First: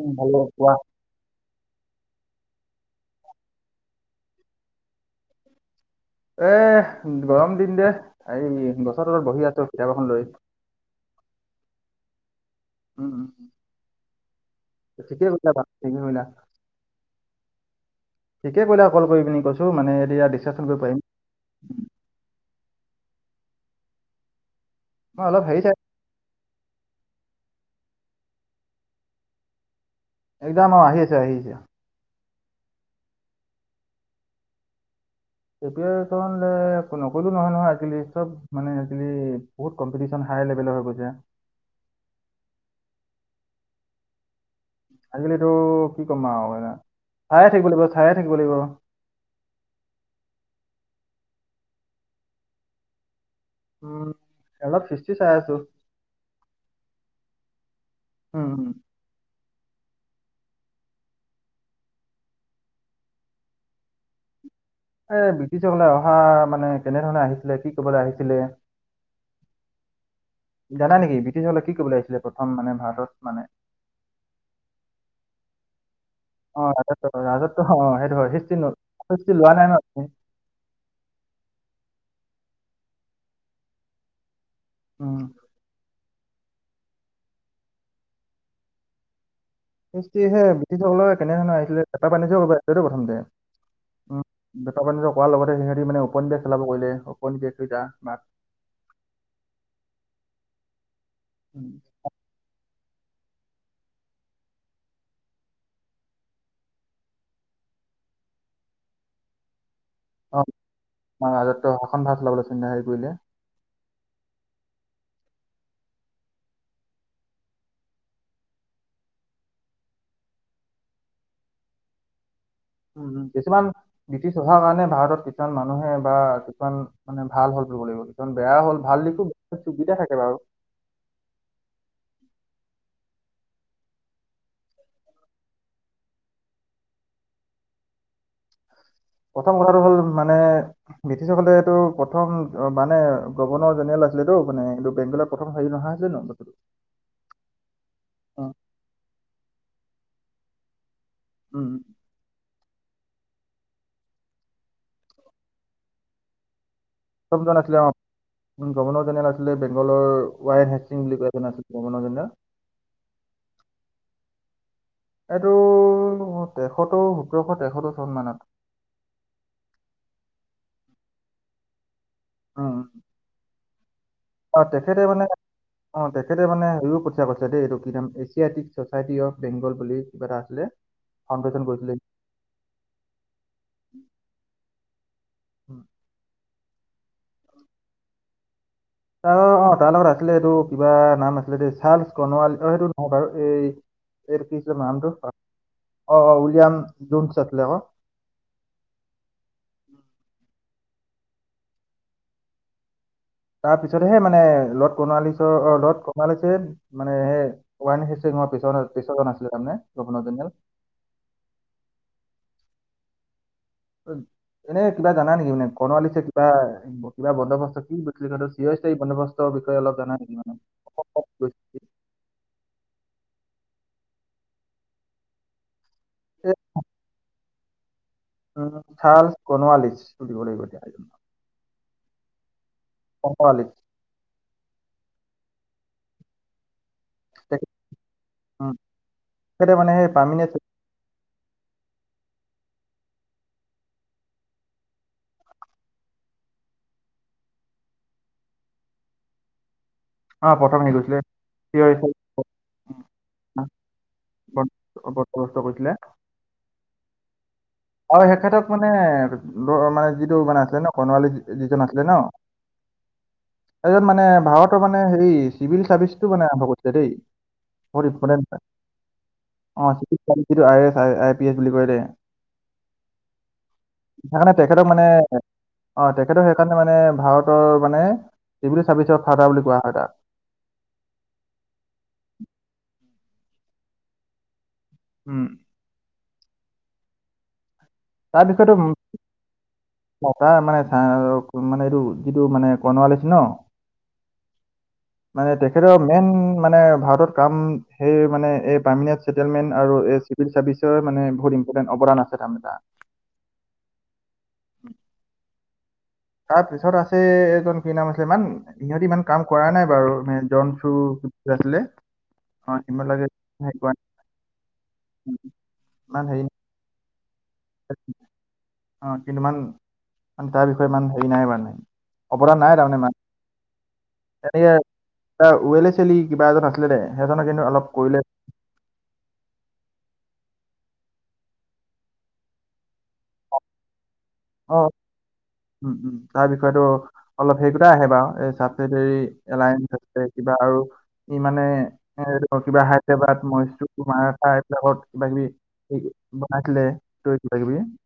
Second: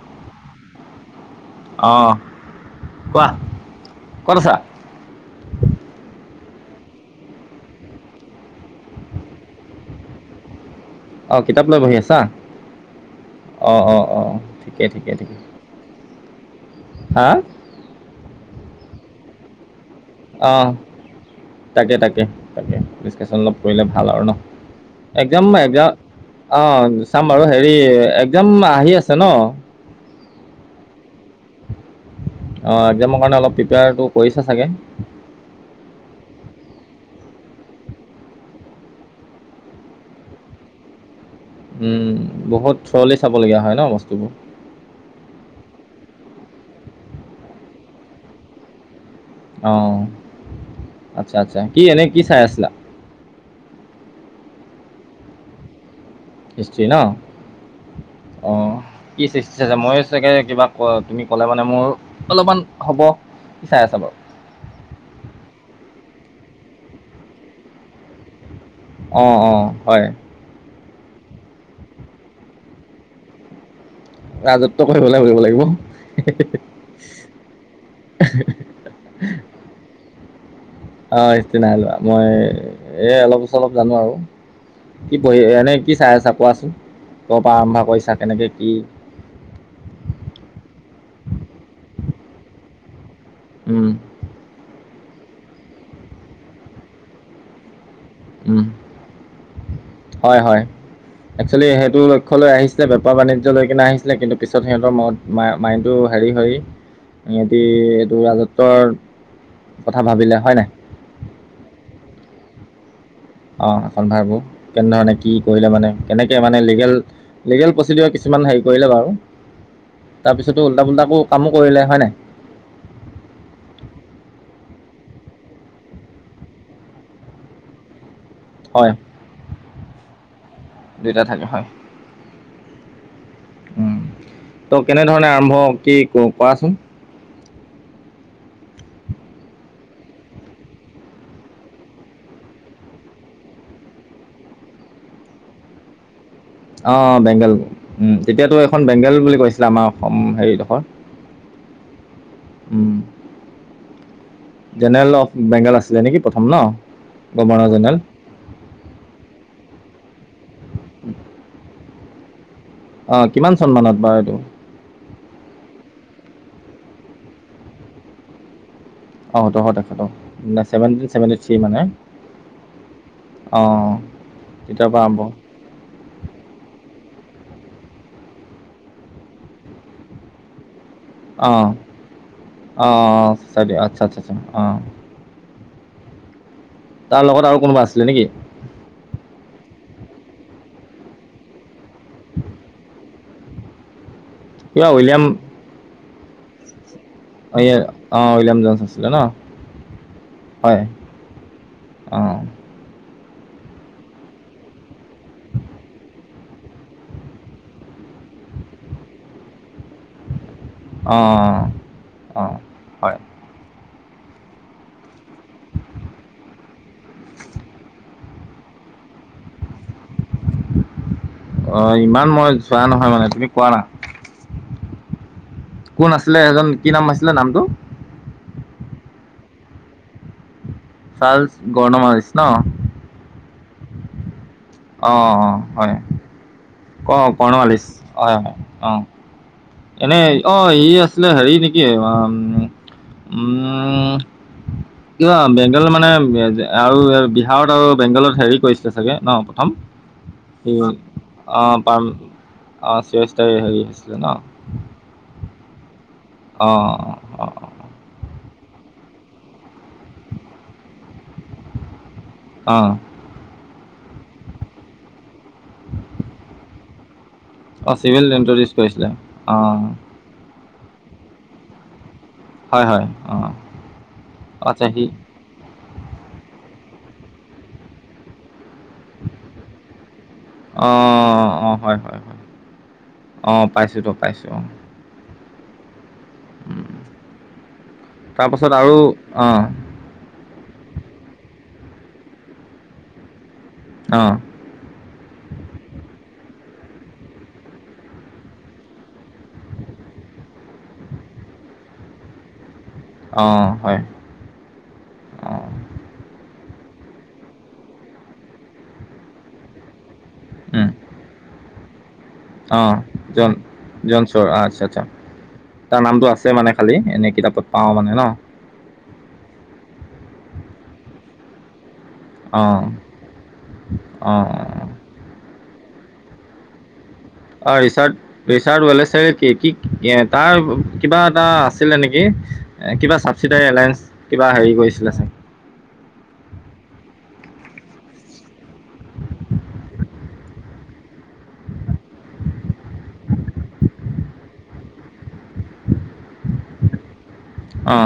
উম, ভালেই কোৱা? অ', কোৱা কত আছা? এ, গৰম দিন যে এই গছৰ তলত বহি আছো কিতাপ এখন লৈ। অ, কিতাপ লৈ বহি আছা, অ', অ', অ'। ঠিকেই কৈচা চেঙি মনা হা? ঠিকে কলে, অকল কৰি পিনি কৈছো মানে এতিয়া ডিচকাচন আহ, কৰিব পাৰিম তাকে, তাকে, তাকে ডিছকাশচন অলপ কৰিলে ভাল আৰু ন, মই একজাম, অলপ হেৰি চাই একজাম অ, চাম বাৰু হেৰি একজাম আহি আছে, ন। একজাম অ, আহিছে, আহিছে। অ, একজামৰ কাৰণে অলপ প্ৰিপেয়াৰটো কৰিছে চাগে। নকো, নহয়, নহয় আ, চব মানে বহুত কম্পিটিশন হাই লেভেলৰ হৈ, গৈছে। উম, বহুত চৰলি চাব লগগীয়া হয়, ন, বস্তুবোৰ। আজিকালিতো কি, ক'ম আৰু চায়ে থাকিব লাগিব, চায়ে থাকিব লাগিব। অ, আচ্ছা, আচ্ছা কি এনে কি চাই আছিলা। উম, অলপ ফিষ্টি চাই আছো। [unintelligible] ন', উম, উম। অ', কি মই চাগে, কিবা ক, তুমি ক'লে মানে মোৰ অলপমান হ'ব। কি চাই আছ বাৰু। এ, ব্ৰিটিছকলে অহা মানে, কেনেধৰণে আহিছিলে কি কবলৈ আহিছিলে। অ', অ', হয়। জানা নেকি, ব্ৰিটিছকলে কি কবলৈ আহিছিলে প্ৰথম মানে ভাৰতত মানে। ৰাজত্ব কৰিবলৈ ক'ব লাগিব। অ, ৰাজ, ৰাজত্ব অ, সেইটো সষ্টি, সষ্টি লোৱা নাই, ন, ত অ, ই্ত নাই লোৱা মই এ, অলপ চলপ জানো আৰু। কি উম, পঢ়ি, এনে, কি চাই আচা? কোৱাচোন, ক'ৰ পৰা আৰম্ভ কৰিছা, কেনেকৈ কি [unintelligible] কেনেধৰণ আহছিলেপা পানীল প্ৰথমতে উম। নিজৰ কৰাৰ লগতে সিহঁ মে, অপনে খেলাব কৰিলে, অপন বে কেইটা উ, হয়, হয় একচেলি উম, সেইটো লষ্য লৈ আহিছে। ছিল বেপাৰ বাণিজ্য লৈ কিনে আহিছিলে, কিন্তু পিছত সিহঁতৰ ম, মাইটো হেৰি হৈ। সিহতি এইটো ৰাজত্বৰ কথা ভাবিলে অ, হয় নাই? ৰাজত শাসন ভাত ললাবলৈ চিন্তা হেৰি কৰিলে। অ, শনভাৰবোৰ কেনেধৰণে কি কৰিলে মানে, কেনেকৈ মানে লিগেল, লিগেল প্ৰচিডিৰ কিছুমান হেৰি কৰিলে বাৰু, তাৰপিছতো উল্টা, পুল্টাকো কামো কৰিলে হয়নে, নাই। উ, উ, কিছুমান ব্ৰিটিছ হভোৱাৰ কাৰণে, ভাৰতত কিছুমান মানুহে বা কিছুমান মানে ভাল হ'ল। লাগিব কিমান বেয়া হ'ল হয়। ভাল, দেখো চুবিধা থাকে বাৰু। উ, ত, কেনেধৰণে আৰম্ভ কি, কৰাচোন। প্ৰথম কথাটো হ'ল মানে, ব্ৰিটিছসকলে, এইটো প্ৰথম মানে গগৰ্ণ জন আছিলে ত, মানেন্ত বংগলৰ প্ৰথম হেৰি নহা আছিলে ন। বস্তুটো অ, বেংগল উম, অ, তেতিয়াতো এখন বেংগল বুলি কৈছিলে আমাৰ অসম হেৰিডোখৰ। উম। উ, জেনেৰেল অফ, বেংগল আছিলে নেকি প্ৰথম ন। [inaudible] ৱ, গভৰ্ণৰ জেনেৰেল হি, বুলি ক, আছিল। আহ, কিমান চন মানত বাৰু এইটো। এইটো তেসত্তৰ, সোতৰশ, তেসত্তৰ চন মানত। অত, তেখেত, ভেভেট থ, মানে উম। অঁ অ, তেতিয়াৰ পৰা তেখেতে আৰম্ভ মানে অঁ অ, তেখেতে মানে ইও কঠিয় পাছে। আ এইটো কি নাম এছিয়টিক চচাইটি অফ বেংগল বুলি কিবা এটা আছিলে। ফাউণ্ডেশ্যন আহ কৰিছিলে আহ চ আচ্ছা আচ্ছা আচছা আহ। উম', তাৰ লগত আৰু কোনোবা আছিলে নেকি? অ', অ' তাৰ লগত আছিলে। এইটো কিবা নাম আছিলে দ চাৰ্লছ কণোৱাল অ' সেইটো নহয় বাৰু এই এই কিছ কিবা উইলিয়াম অ উইলিয়াম জোনছ আছিলে আকৌ অ', উইলিয়াম জনচ আছিলে। ন হয়। অ', তাৰ পিছত হে মানে লত কনালিছ অ', লত কণালিছে মানে [unintelligible] [unintelligible] [unintelligible] পিছ পিছজন আছিলে। তাৰমানে গোনথাল অ', অ' হয়। [unintelligible] এনে কিবা জানা নেকি মানে কৰ্ণালীছে কিবা কিবা বন্দোবস্ত কি কৰিছিলে। সটো চিঞ হৈছে এই বন্দবস্তৰ বিষ অ', ইমান মই যোৱা নহয় মানে তুমি কোৱা না কোন আছিলে। এই, এজন কি নাম আছিলে নামটো? উম চাল কনোৱালিছ দিব লাগিবতি চাল গৰ্ণ মাৰিছ ন [unintelligible] অ', অ' হয়। ক তেখেতে কৰ্ণোৱালিছ হয়। হয়। উম, অ' তেখেতে মানে সেই এনে পাৰ্মিনেণ্ট অ' ই আছিলে। হেৰি নেকি উ' উম' [inaudible] কিবা বেংগল মানে আৰু বিহাৰত আৰু বেংগলত হেৰি কৰিছিলে চাগে ন প্ৰথম অ প্ৰথম হেৰি কৰিছিলে থিয় হিচাপে [unintelligible] [unintelligible] [unintelligible] বন্দবস্ত কৰিছিলে। অ', অ'। তেখেতক মানে মানে যিটো মানে আছিলে। ন কৰ্ণোৱালী যিজন আছিলে ন আহঁ। তাৰপিছত মানে ভাৰতৰ মানে' হে চিভিল চাৰ্ভিচটো মানে আৰম্ভ কৰিছে দেই। অ চিভিল [unintelligible] ইণ্ট্ৰডিউচ কৰিছিলে অ এইিটো I S I P S বুলি কয়লে। হয় হয় অ সেইকাৰণে আচ্ছা তেখেতক মানে, সি অ' তেখেতৰ সেই কাৰণে মানে ভাৰতৰ মানে চিভিলি চাৰ্ভিচৰ ফাৰডাৰ বুলি কোৱা হয়। তাত অ ', অ' হয়। হয়। হয়। অ' পাইছো তো পাইছো। অ', উম', তাৰপাছত তাৰপিছতো আৰু অঁ, মানে, এইটো যিটো মানে, কৰ্ণোৱালীছে ন অঁ, মানে, তেখেতৰ মেইন মানে ভাৰতত কাম সেই মানে, এই পাৰ্মিণ্ট চছেটেলমেণ্ট আৰু এই চিভিল চাৰ্ভিচৰ মানে ইম্পটণ্ অদান আছে। অ', হয়। অঁ, [unintelligible] তাৰপিছত আছে। এজন কি নাম আছিলে, ইমান ইহঁতি ইমান কাম কৰা নাই বাৰু। মে জন চু, কি কি আছিলে? অ', সিমানলৈকে জন, হেৰি কৰা নাই জন, চৰ আচ্ছা আচ্ছা। তাৰ নামটো ইমান হেৰি আছে মানে খালি এনে ত পাওঁ মানে ন অ', কিন্তু ইমান মান তাৰ বিষয়ে ইমান হেৰি নাই মানে অৱদান নাই অঁ, তাৰমানে, ইমান তেনেকে অঁ, এটা ওৱেল এ চেলি কিবা এজন আছিলে নে? অ', ৰিচাৰ্ ৰিচাৰ্ডাল চ কি কি তাৰ কিবা এটা আছিলে নেকি? কিবা ছাবচিডাৰী এলায়েস আহ, উম তাৰ বিষয়েতো অলপ সেই দুটা আহে বাৰু, এই চাবচিডিৰী এলায়েন্ঞ্চ [unintelligible] কিবা আৰু ই মানে কিবা হায়দৰাবাদ [unintelligible] মাৰাঠা এইবিলাকত কিবা কিবি বনাইছিলে। তো কিবা কিবি অ,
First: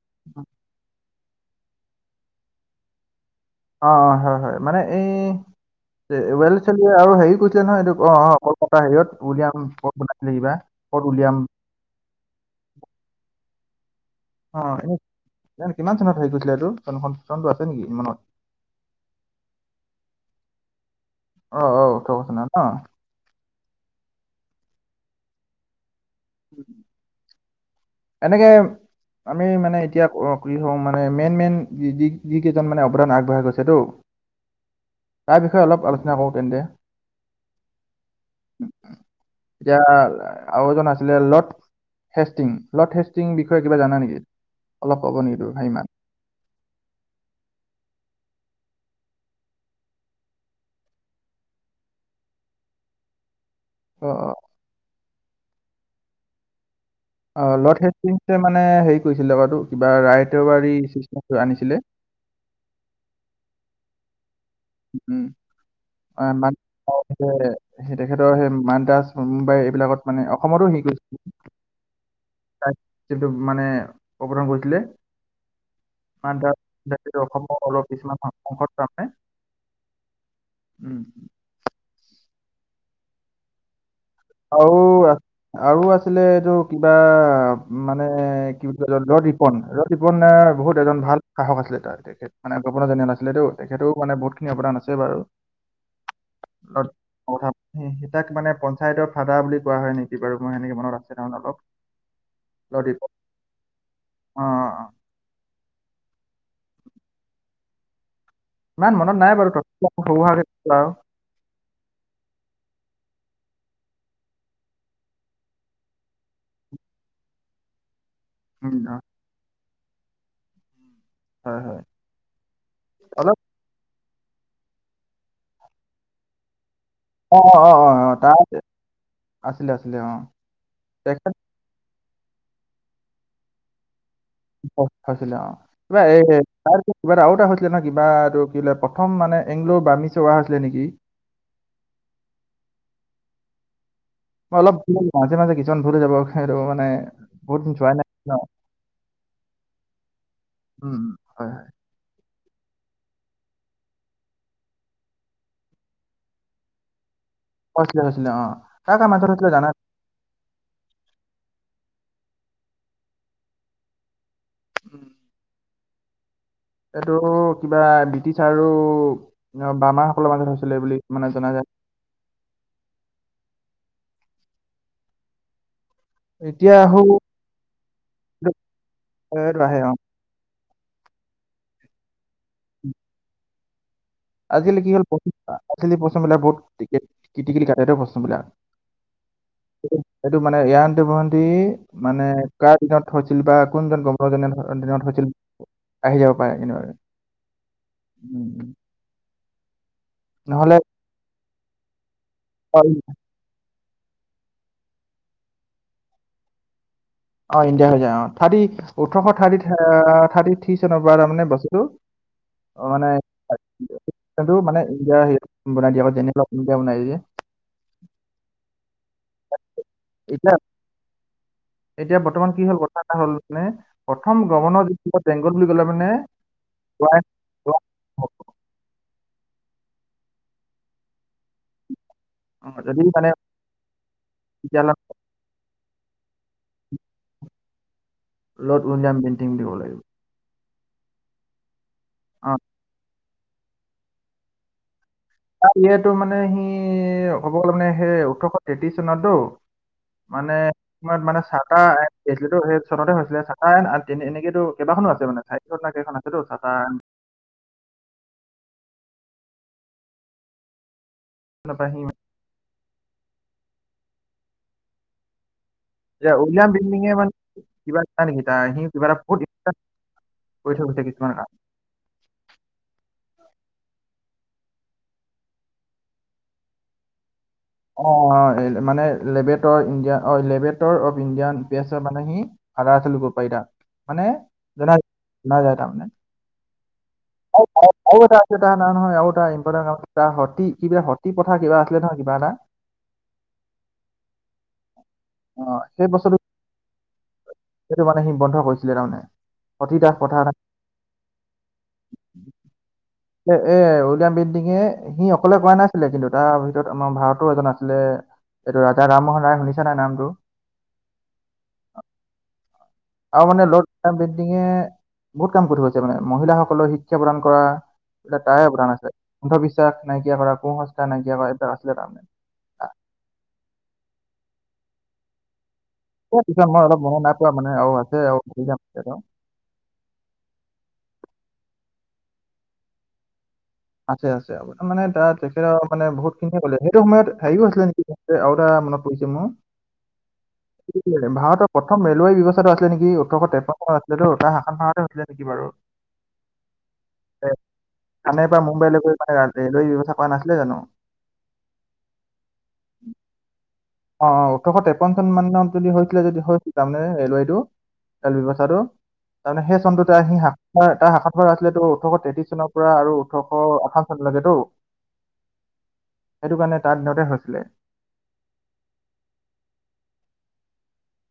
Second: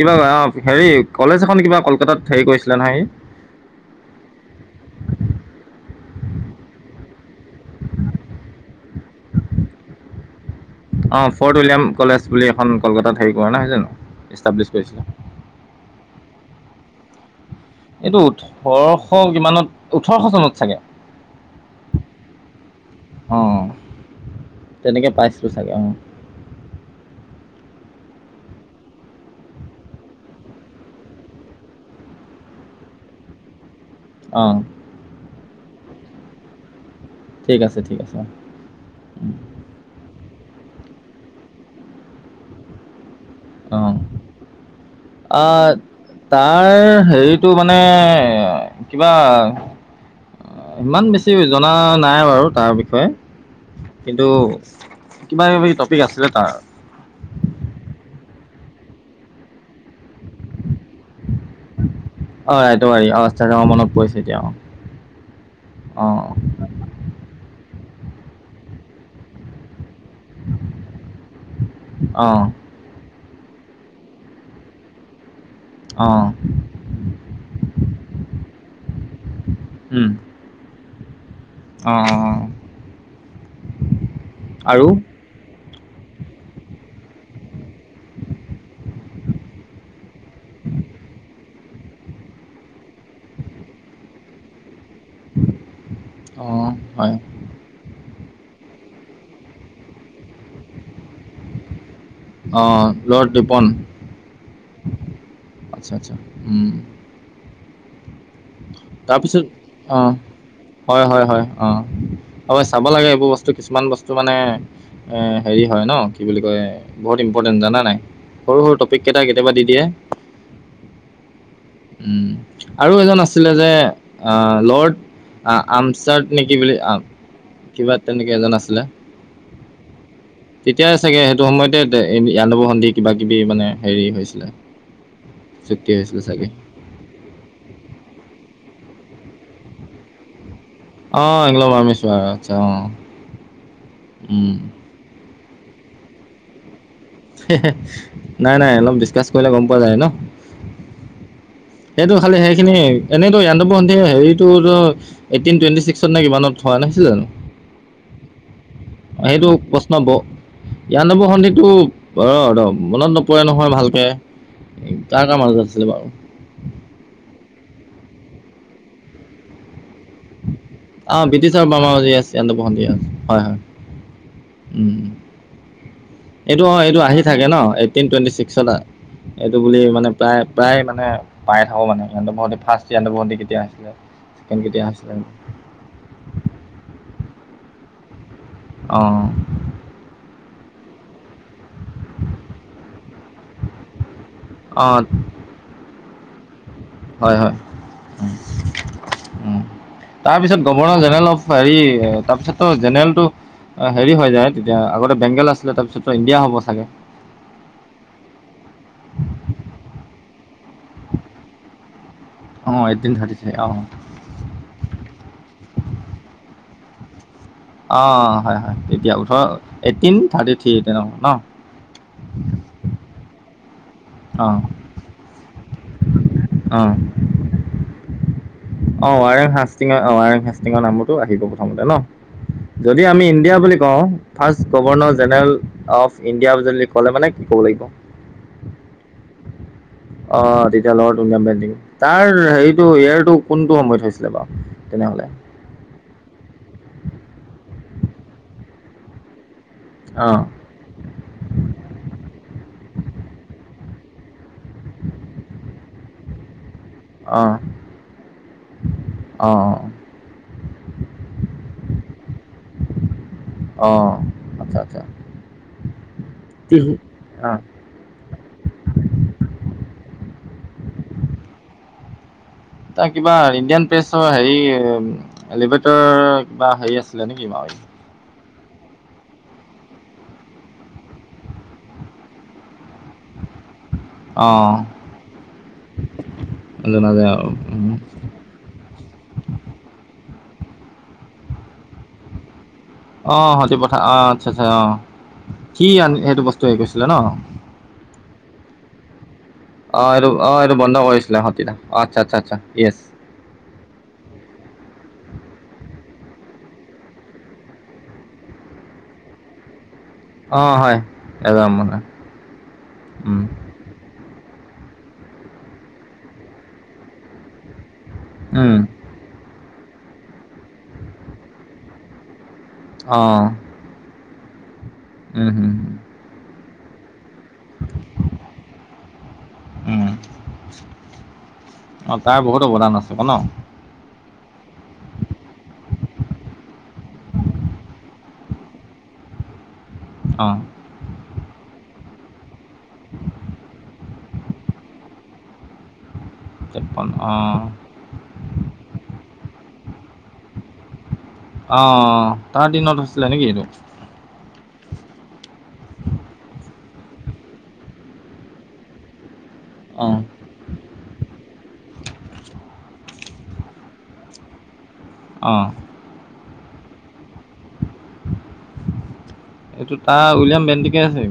কিবা অ, হেৰি কলেজ এখন কিবা কলকাতাত হেৰি কৰিছিলে নহয় সি। অ', অ', হয়-হয় মানে এই ৱেলছেলিয়াৰ আৰু হেৰিও কৰিছিলে নহয়, এইটো অ', অ', কলকাতা হেৰিয়ত উলিয়াম ক বনাইছিলে কিবা ক'ত অ', উলিয়াম ফৰ্ড উইলিয়াম কলেজ বুলি এখন কলকাতাত হেৰি কৰা নাই জানো? অ, ইষ্টাব্লিছ এনেই কৰিছিলে কিমান চনত হেৰি কৰিছিলে এইটো? [unintelligible] এইটো ওঠৰশ কিমানত, ওঠৰশ চনত চাগে। অ অ ওঠৰ চনত ন অ, তেনেকৈ পাইছোঁ চাগে, অ', এনেকে আমি মানে এতিয়া অ, কি হম মানে, মেইন মেইন যি-যি-যিকেইজন মানে অৱদান আগবঢ়াই গৈছেতো অহ' তাৰ বিষয়ে অলপ আলোচনা কৰো তেন্তে ঠিক আছে, ঠিক আছে, অ', উম, এতিয়া আৰু এজন আছিলে, লৰ্ড হেষ্টিং, লৰ্ড হেষ্ট ষ্টিং বিষয়ে কিবা অঁ জানা নেকি? অলপ ক'ব নেকি অঁ দুশাৰীমান? তাৰ হেৰিটো মানে এ, কিবা ইমান বেছি জনা নাই বাৰু তাৰ বিষয়ে অ কিন্তু, কিবা কিবি টপিক আছিলে তাৰ। অ', লৰ্ড হেষ্টিঙে মানে হেৰি কৰিছিলে, কি কয় এইটো কিবা ৰাই [unintelligible] বাৰী চিষ্টেমটো আনিছিলে। অঁ ৰাইটবাৰী অঁ আচ্ছা অঁ মনত পৰিছে এতিয়া উম, অঁ আমাক, অ', সেইটোৱে। সেই তেখেতৰ, সেই মাদ্ৰাজ, মুম্বাই এইবিলাকত মানে অসমতো হেৰি কৰিছিলে, [unintelligible] অঁ কিন্তু মানে, অপৰণ কৰিছিলে অঁ অঁ মাদ্ৰাজ, অসমৰ অলপ কিছুমান [unintelligible] উম, উম, অ', আৰু আৰু আছিলে, এইটো কিবা মানে কি বুলি কয় ল-লৰ্ড ৰিপন, লৰ্ড ৰিপনৰ বহুত এজন ভাল শাসক আছিলে, তাৰ তেখেত মানে গৱৰ্ণৰ জেনেৰেল আছিলেটো, তেখেতৰও মানে বহুত খিনি অৱদান আছিল। ছে বাৰু, অঁ লৰ্ড হয় [unintelligible] মানে ফাইডৰ ফাডাৰ বুলি কোৱা হয় নেকি বাৰু, মই সেনেকে মনত আছে তাৰ অলপ অহ', লৰ্ড ৰিপন? অঁ অঁ আচছা আচছা। ইমান মনত নাই তাৰপিছত বাৰু তথাপিও অ, মোক সৰু সুৰাকে কৈছো আৰু 'হয়' 'হয়' 'হয়' অ, হয়, চাব লাগে এই বোৰ বস্তু, কিছুমান বস্তু মানে এ হেৰি হয় ন' কি বুলি কয়, বহুত ইম্পৰ্টেন্ট জানা নাই? সৰু সৰু উম, অ, টপিক কেইটা কেতিয়াবা দি দিয়ে। হয় হয় উম, আৰু এজন আছ অলপ লে যে, আহ' লৰ্ড আ-আমচাৰ্ড নে কি বুলি অঁ অঁ কিবা অঁ অঁ তেনেকে তাৰ এজন আছিলে। আছিলে আছিলে অঁ তেতিয়াই চাগে তেখেত সেইটো সময়তে ই-ইয়াণ্ডাবু সন্ধি কিবা কিবি মানে হেৰি হৈছ হৈছিলে অ, কিবা এই চাগে তাৰ কিবা এটা আৰু এটা হৈছিলে নহয় কিবা এ [unintelligible] প্ৰথম মানে এংল'ৰ বামি চোৱা হৈছ অহ', ইংলো বামিচোৱা আটচা অ', উম অলপ মাজে মাজে কিছুমান ভুল হৈ যাব সেইটো মানে বহুত দিন চোৱাই ন নাই নাই অলপ ডিচকাছ কৰিলে গম পোৱা যায় ন'। উম হয় হয় সেইটো খালি সেইখিনি, এনেইতো ইয়াণ্ডাবু সন্ধি হেৰিটো এইটো এইটিন টুৱেন্টি ছিক্সত নে কিমানত হোৱা নাছিলে জানো? হৈছিলে হৈছিলে অ কাৰ কাৰ মাজত এইটো হৈছিলে জানা প্ৰশ্ন ব, ইয়াণ্ডাবু সন্ধিত এইটো ৰ ৰ মনত নপৰে নহয় ভালকে, উম, কাৰ কাৰ মাজত আছে? এই বাৰো এইটো কিবা ব্ৰিটিছ আৰু ৰ্বামা সকলৰ মাজত হৈছে। আহ ব্ৰিটিছ আৰু ৰ্বামাৰ মাজত ইয়েচ। ইয়ান্দাবু সন্ধি। হয় হয় উম এইটো এতিয়া আহো অ'এইটো আহি থাকে ন, এইটটিন টুৱেটি এইটো ছিক্সত এইটো আহে বুলি অ মানে প্ৰায় প্ৰায় মানে পাই থাকো মানে ইয়ান্দাবু সন্ধি, ফাৰ্ষ্ট ইয়ান্দাবু সন্ধি কেতিয়া হৈছিলে? আজিকালি কি হ'ল আজিকালি প্ৰশ্নবিলাক বহুত কাট কিটিকেলি কাটে প্ৰশ্নবিলাক। অঁ সেইটো মানে ইয়ান্দাবু সন্ধি মানে কাৰ দিনত হৈছিল বা কোনজন গভৰ্ণৰ জনেৰেলৰ অ দিনত হৈছিল আহি যাব পাৰে। এনেুৱা হয় হয়। উম। তাৰপিছত নহ'লে গভৰ্ণৰ জেনেৰেল অফ হেৰি তাৰপিছতো অ জেনেৰেলটো অ' হেৰি হৈ যায়, তেতিয়া আগতে বেংগল আছিলে তাৰপিছত ইণ্ডিয়া হ'ব চাগে। অ' ইণ্ডিয়া হৈ যায় অ', থাৰ্টি ওঠৰশ থাৰ্টি থাৰ্টি থ্ৰী চনৰ পৰা, তাৰ মানে বস্তুটো অঁ অ' মানে এইটিন থাৰ্টি থ্ৰী অঁ মানে ইিয় হৰিত বনাই দিয়া আকৌ যেনে বনাই দিয়ে অ' হয় হয়। তিয়া ওঠৰ এইটটিন থাৰ্টি এতিয়া থ্ৰী তেনে ন। হ [unintelligible] প্ৰথম অঁ গভৰ্ণৰ য বেংগল বুলি ক'লে মানে অঁ অঁ ৱাৰেং হষ্টিঙৰ ৱাৰেং হাষ্টিঙৰ নামতো আহিব প্ৰথমতে ন। অ', যদি আমি মানে ইণ্ডিয়া বুলি কওঁ ৰ্ফাষ্ট তেতিয়াহ'লে গভৰ্ণৰ জেনেৰেল অফ ইণ্ডিয়া বুলি ক'লে মানে কি ক'ব লাগিব? ৰ্লড উইলিয়াম বেণ্টিং দিব লাগিব। অ' তেতিয়া ৰ্লড উইলিয়াম বেণ্টিং, তাৰ অ হেৰিটো ইয়াৰটো কোনটো সময়ত হৈছিলে বাৰু তেনেহ'লে? তাৰ ইয়েতো মানে সি ক'ব গ'লে মানে সেই ওঠৰশ তেত্ৰিশ চনততো। অঁ মানে সময়ত মানে চা [unintelligible] চনতে হৈছিলে চাহাহ। তেনে এনে-এনেকেতো কেইবাখনো আছে, মানে চাৰিখন নে কেইখন আছেটো চাটাৰ অহ অঁ অঁ নাপাইহি মানে। অঁ আচ্ছা আচ্ছা। এতি উইলিয়াম বেনটিঙে মানে অঁ কিবা নেকি তাৰ সি কিবা এটা বুত [unintelligible] কৰি থৈ গৈছে কিছুমান কাম। তাৰ কিবা ইণ্ডিয়ান প্ৰেছৰ হেৰি এলভেটৰ কিবা হেৰি আছিলে নেকি বাৰু? অ' মানে লেবেটৰ ইণ্ডিয় অ' লেবেটৰ অফ ইণ্ডিয়ান প্ৰেছে মানে সি সাধা ল পাৰ তা মানে অঁ জ-জনা যায় তাৰমানে। জনা যায় আৰু [unintelligible] আৰু এটা আছে নহয় আৰু তাৰমানে এটা ইম্পৰ্টেণ্ট কাম। তাৰ সতি কিবা সতি পথা কিবা আছিলে নহয় কিবা এটা। আহ সতিপথা অ' আচ্ছা আচ্ছা, অ সি সেই আন বস্তুটো সেইটো বস্তু হেৰি কৰিছিলে ন। সেইটো মানে সি বন্ধ কৰিছিলে তাৰমানে। সতী অ' দাস সেটু প্ৰথা এটা অ' বন্ধ কৰিছিলে, সতি দাহ আচ্ছা আচ্ছা আচ্ছা ইয়েচ। এ এ উইলিয়াম বেণ্টিঙে সি অকলে ক'ৰা নাছিলে, কিন্তু তাৰ ভিতৰত আমাৰ ভাৰতৰ এজন আছিলে। এইটো ৰাজা ৰামমোহন ৰাই শুনিছো। অ' হয় এ ৰাজা ৰামমোহনে। আৰু মানে ৰ্লড উইলিয়াম বেণ্টিঙে বহুত কাম কৰি থৈছে মানে, মহিলাসকলৰ শিক্ষা প্ৰদান কৰা এই বিলাক তাৰে অৱদান আছিলে, অন্ধবিশ্বাস নাইকিয়া কৰা, কু সংস্থা নাইকিয়া কৰা, এইবিলাক আছিলে তাৰমানে। অহঁ উম হম হম এই পিছত মই অলপ মনত নাই। [unintelligible] ৱা মানে আৰু আছে, আৰু [unintelligible] অ, তাৰ বহুত অৱদান আছে ক'ন। আছে, আছে আৰু তাৰ মানে, তাত তেখেত মানে বহুতখিনিয়ে' [unintelligible] সেইটো সময়ত হেৰিও আছিলে নেকি আৰু এটা ম [unintelligible] অঁ [unintelligible] মই ভাৰতৰ প্ৰথম ৰেলৱে ব্যৱস্থাটো আছিলে নেকি, ওঠৰশ তেপন্ন চনত এইটো, তাৰ শাসন খাওতে হৈছিলে নেকি বাৰু? তেপন অ'। মুম্বাইলৈ গৈ, পাই ৰেলৱেৰ ব্যৱস্থা পোৱা নাছিলে, জানো। অ', অ', তাৰ দিনত আছিলে নেকি এইটো? অ', অ', ওঠৰশ তেপন্ন চন মানত যদি হৈছিলে, যদি হৈছিলে তাৰমানে ৰেলৱাইটো। তেল ব্যৱস্থাটো তাৰমানে সেই অঁ চনটোতে সি, শ, তাৰ শাসনভাৰ আছিলেতো। ওঠৰশ তেত্ৰিশ চনৰ পৰা, আৰু ওঠৰশ আঠন চনলৈকে তো। অ'। সেইটো কাৰণে, তাত দিনতে হৈছিলে। এইটো তাৰ উইলিয়াম বেনটিঙে আছে, নেকি?